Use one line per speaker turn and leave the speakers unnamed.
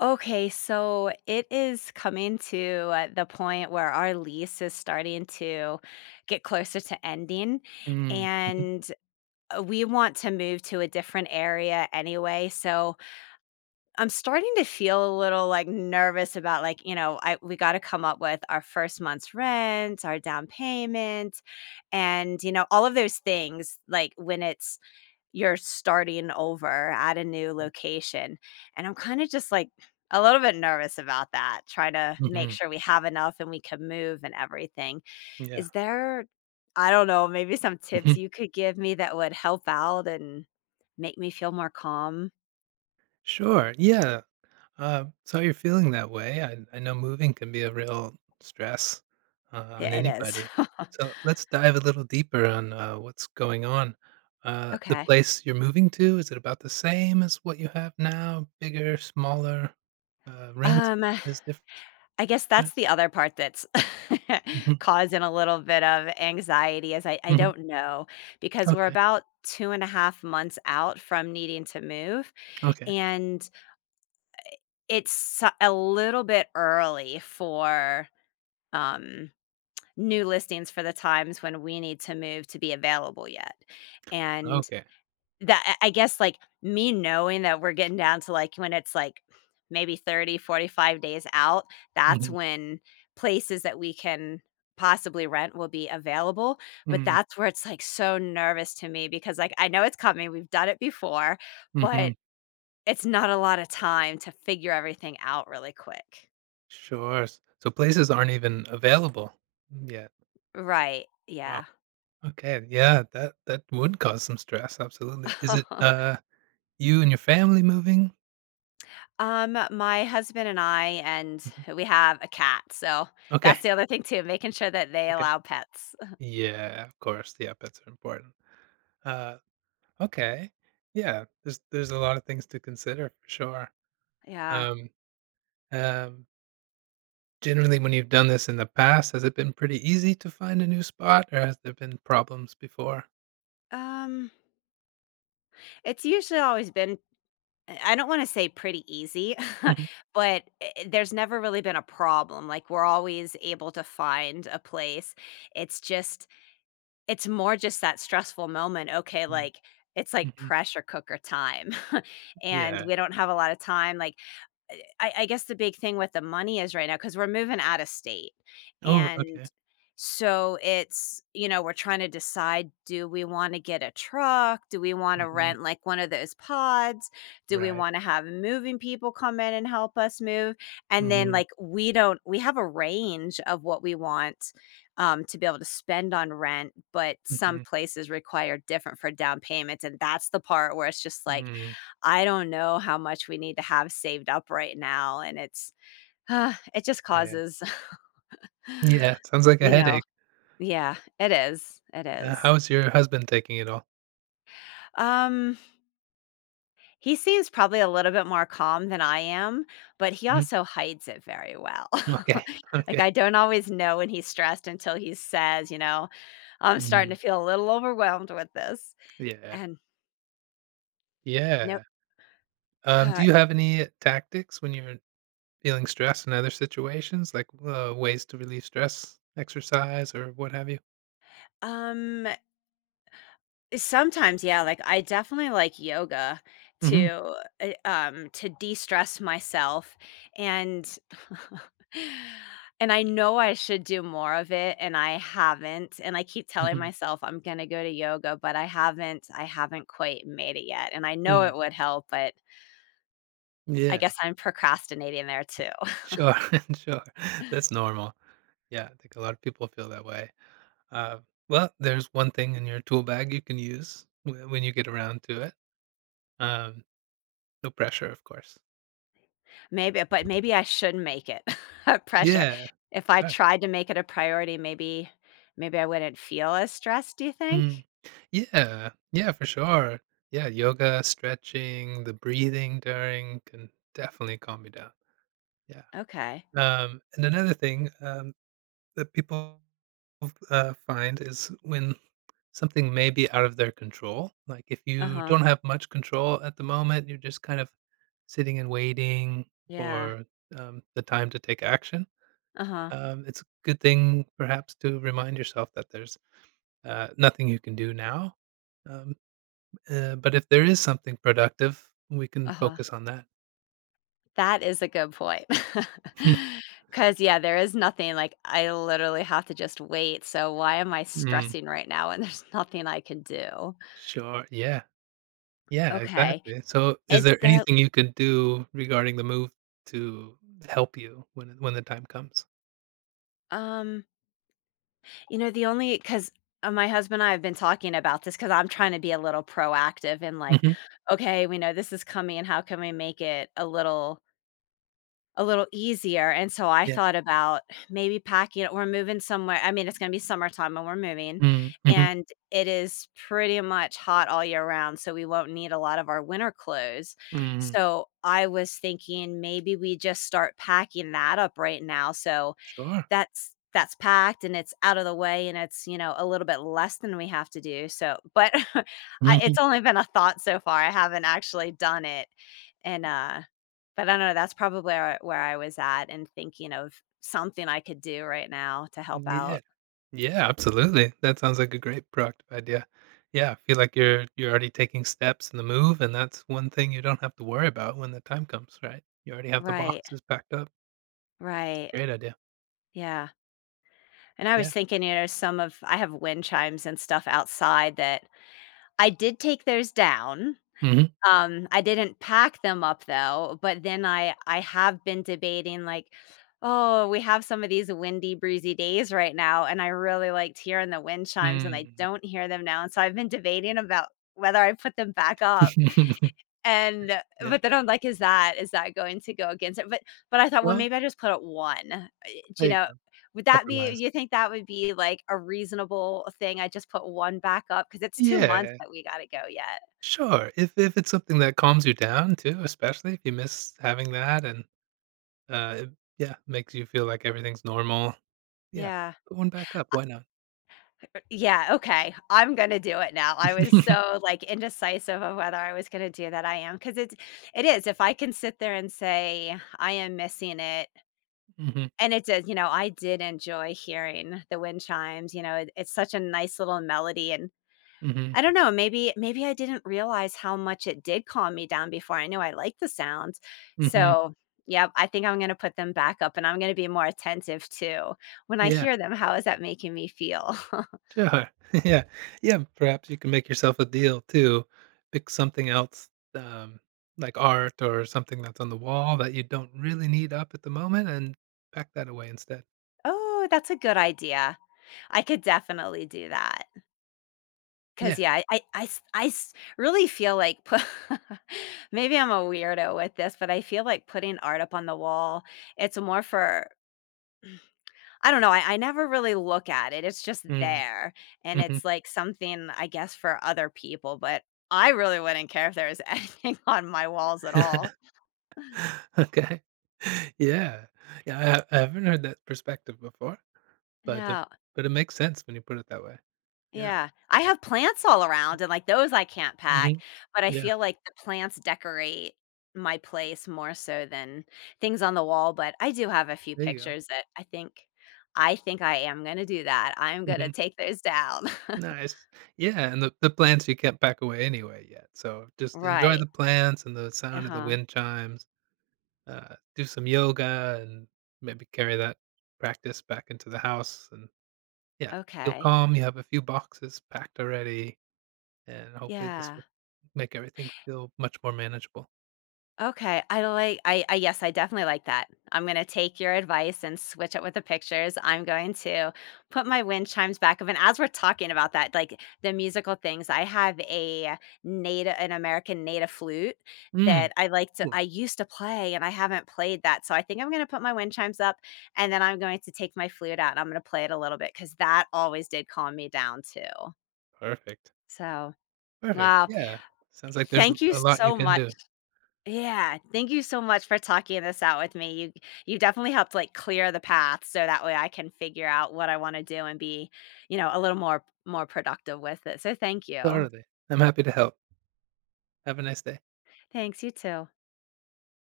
Okay, so it is coming to the point where our lease is starting to get closer to ending,
Mm, mhm,
and we want to move to a different area anyway. So I'm starting to feel a little like nervous about like, you know, I we got to come up with our first month's rent, our down payment, and you know, all of those things like when it's you're starting over at a new location, and I'm kinda just, like, a little bit nervous about that, trying to make
mhm,
sure we have enough and we can move and everything.
yeah,
Is there I don't know, maybe some
mhm,
tips you could give me that would help out and make me feel more calm?
sure, yeah, so you're feeling that way, I know moving can be a real stress, on
Yeah, it is.
anybody, so let's dive a little deeper on, what's going on, the
Okay.
place you're moving to, is it about the same as what you have now? Bigger, smaller, rent
Um
is different?
I guess that's the other part that's
Mhm,
causing a little bit of anxiety I
mhm,
don't know because we're
okay,
about 2.5 months out from needing to move.
okay,
And a little bit early for um, new listings for the times when we need to move to be available yet. And
okay,
that I guess, like, me knowing that we're getting down to, like, when it's, like, maybe 30-45 days out, that's
mhm,
when places that we can possibly rent will be available, but
mm,
that's where it's, like, so nervous to me because, like, I know it's coming, we've done it before, but
mhm,
it's not a lot of time to figure everything out really quick.
sure, s so places aren't even available yet,
Right,
wow.
yeah.
Okay, yeah, that would cause some stress, absolutely. Is it, you and your family moving?
My husband and I and
Mhm.
we have a cat, so
Okay,
that's the other thing too, making sure that they
okay.
allow pets.
Yeah, of course, yeah, pets are important. Uh, okay, yeah, there's a lot of things to consider for sure.
Yeah.
Um, um, generally, when you've done this in the past, has it been pretty easy to find a new spot, or has there been problems before?
Um, it's usually always been I don't wanna say pretty easy,
Mhm.
but I there's never really been a problem, like, we're always able to find a place. It's just it's more just that stressful moment, okay,
Mm,
like, it's like
mhm,
pressure cooker time, and
yeah.
we don't have a lot of time, like, I guess the big thing with the money is right now because 'cause we're moving out of state,
Oh,
and
okay.
so it's you know, we're trying to decide, do we wanna get a truck? Do we wanna
Mhm,
rent, like, one of those pods? Do we
right.
wanna have moving people come in and help us move? And then,
Mhm,
like, we don't we have a range of what we want, to be able to spend on rent, but some
mhm,
places require different for down payments, and that's the part where it's just like,
mm,
I don't know how much we need to have saved up right now, and it just
oh, yeah.
causes
Yeah, sounds like a
you know.
headache.
Yeah, it is, it is.
How's your husband taking it all?
Um, he seems probably a little bit more calm than I am, but he
Mhm.
also hides it very well.
Okay.
Like,
Okay.
I don't always know when he's stressed until he says, you know, "I'm starting
Mhm.
to feel a little overwhelmed with this,"
Yeah.
and no.
Yeah. Do you have any tactics when you're feeling stressed in other situations, like, ways to relieve stress, exercise, or what have you?
Um, Sometimes, yeah, like, I definitely like yoga
Mhm.
to, to de-stress myself, and and I know I should do more of it, and I haven't, and I keep telling
Mhm.
myself I'm gonna go to yoga, but I haven't quite made it yet, and I know
Mm.
it would help, but I
Yeah.
guess I'm procrastinating there too.
Sure. Sure. That's normal. Yeah, I think a lot of people feel that way. Uh, well, there's one thing in your tool bag you can use when you get around to it. Um, no pressure, of course.
Maybe but maybe I should not make it a pressure.
Yeah.
If I
Sure.
tried to make it a priority, maybe I wouldn't feel as stressed, do you
Mm.
think?
Yeah, yeah, for sure. Yeah, yoga, stretching, the breathing during can definitely calm you down. Yeah.
Okay.
And another thing that people find is when something may be out of their control. Like if you
Uh-huh.
don't have much control at the moment, you're just kind of sitting and waiting
Yeah.
for the time to take action.
Uh-huh.
It's a good thing, perhaps, to remind yourself that there's nothing you can do now. Um, but if there is something productive, we can
Uh-huh.
focus on that.
That is a good point, because yeah, there is nothing, like, I literally have to just wait, so why am I
Mm,
stressing right now when there's nothing I can do?
sure. Yeah. Yeah,
Okay,
exactly. So is
is
there
there
anything you could do regarding the move to help you when the time comes?
um, you know, the only because my husband and I have been talking about this because 'cause I'm trying to be a little proactive and, like,
Mhm.
"Okay, we know this is coming, how can we make it a little easier," and so I
Yeah.
thought about maybe packing it we're moving somewhere. I mean, it's gonna be summertime when we're moving,
Mm, mhm,
and it is pretty much hot all year round, so we won't need a lot of our winter clothes.
mhm.
So, I was thinking maybe we just start packing that up right now, so
Sure.
that's packed and it's out of the way and it's, you know, a little bit less than we have to do, so but I
Mhm.
it's only been a thought so far, I haven't actually done it, and, uh but I don't know, that's probably where I was at and thinking of something I could do right now to help
Yeah.
out.
Yeah, absolutely. That sounds like a great productive idea. Yeah, I feel like you're already taking steps in the move, and that's one thing you don't have to worry about when the time comes, right? You already have the
Right,
boxes packed up.
right,
Great idea.
yeah, and I
Yeah.
was thinking, you know, some of I have wind chimes and stuff outside that I did take those down.
Mhm.
I didn't pack them up though, but then I have been debating like, "Oh, we have some of these windy, breezy days right now, and I really liked hearing the wind chimes, and I
Mm.
don't hear them now." And so I've been debating about whether I put them back up. And
Yeah.
but then I'm like, Is that going to go against it?" But I thought, "Well,
Well,
maybe I just put up 1." Do you
there you
know
go,
would that be
compromise.
you think that would be, like, a reasonable thing? I just put 1 back up because it's 2 months
Yeah,
that we gotta go yet.
sure, if it's something that calms you down too, especially if you miss having that and, it yeah, makes you feel like everything's normal. Yeah,
Yeah.
put one back up, why not?
Yeah, okay. I'm gonna do it now. I was so, like, indecisive of whether I was gonna do that, I am because it is, if I can sit there and say, "I am missing it,"
Mhm,
and it did, you know, I did enjoy hearing the wind chimes, you know, it it's such a nice little melody, and
mhm,
I don't know, maybe I didn't realize how much it did calm me down before I knew I liked the sounds,
mhm.
so, yeah, I think I'm gonna put them back up, and I'm gonna be more attentive to when I
Yeah,
hear them, how is that making me feel?
sure. Yeah, yeah, perhaps you can make yourself a deal too. Pick something else, um, like art or something that's on the wall that you don't really need up at the moment and pack that away instead.
Oh, that's a good idea. I could definitely do that. Cause
Yeah.
yeah, I s really feel like pu maybe I'm a weirdo with this, but I feel like putting art up on the wall, it's more for I don't know, I never really look at it, it's just
Mm,
there, and
mhm.
it's like something, I guess, for other people, but I really wouldn't care if there was anything on my walls at all.
Okay. Yeah. Yeah, I haven't heard that perspective before, but the
Yeah.
but it makes sense when you put it that way. Yeah.
Yeah. I have plants all around and, like, those I can't pack,
Mhm.
but I
Yeah.
feel like the plants decorate my place more so than things on the wall, but I do have a few
There you go.
pictures that I think I am gonna do that. I'm gonna
Mhm.
take those down.
Nice. Yeah, and the plants you can't pack away anyway yet, so just enjoy
Right.
the plants and the sound of the
Uh-huh.
wind chimes, do some yoga, and maybe carry that practice back into the house, and, yeah, feel
Okay.
calm, you have a few boxes packed already. And hopefully this
Yeah.
will make everything feel much more manageable.
Okay, I yes, I definitely like that. I'm going to take your advice and switch it with the pictures. I'm going to put my wind chimes back up and as we're talking about that, like the musical things, I have a native an American native flute
Mm,
that
cool.
I used to play and I haven't played that. So I think I'm going to put my wind chimes up and then I'm going to take my flute out and I'm going to play it a little bit cuz that always did calm me down too.
Perfect.
So,
Perfect.
wow.
Yeah. Sounds like there's
Thank you
a lot you
so
can
much.
do.
Yeah, thank you so much for talking this out with me. You definitely helped like clear the path so that way I can figure out what I want to do and be, you know, a little more more productive with it. So thank you.
Totally. I'm happy to help. Have a nice day.
Thanks, you too.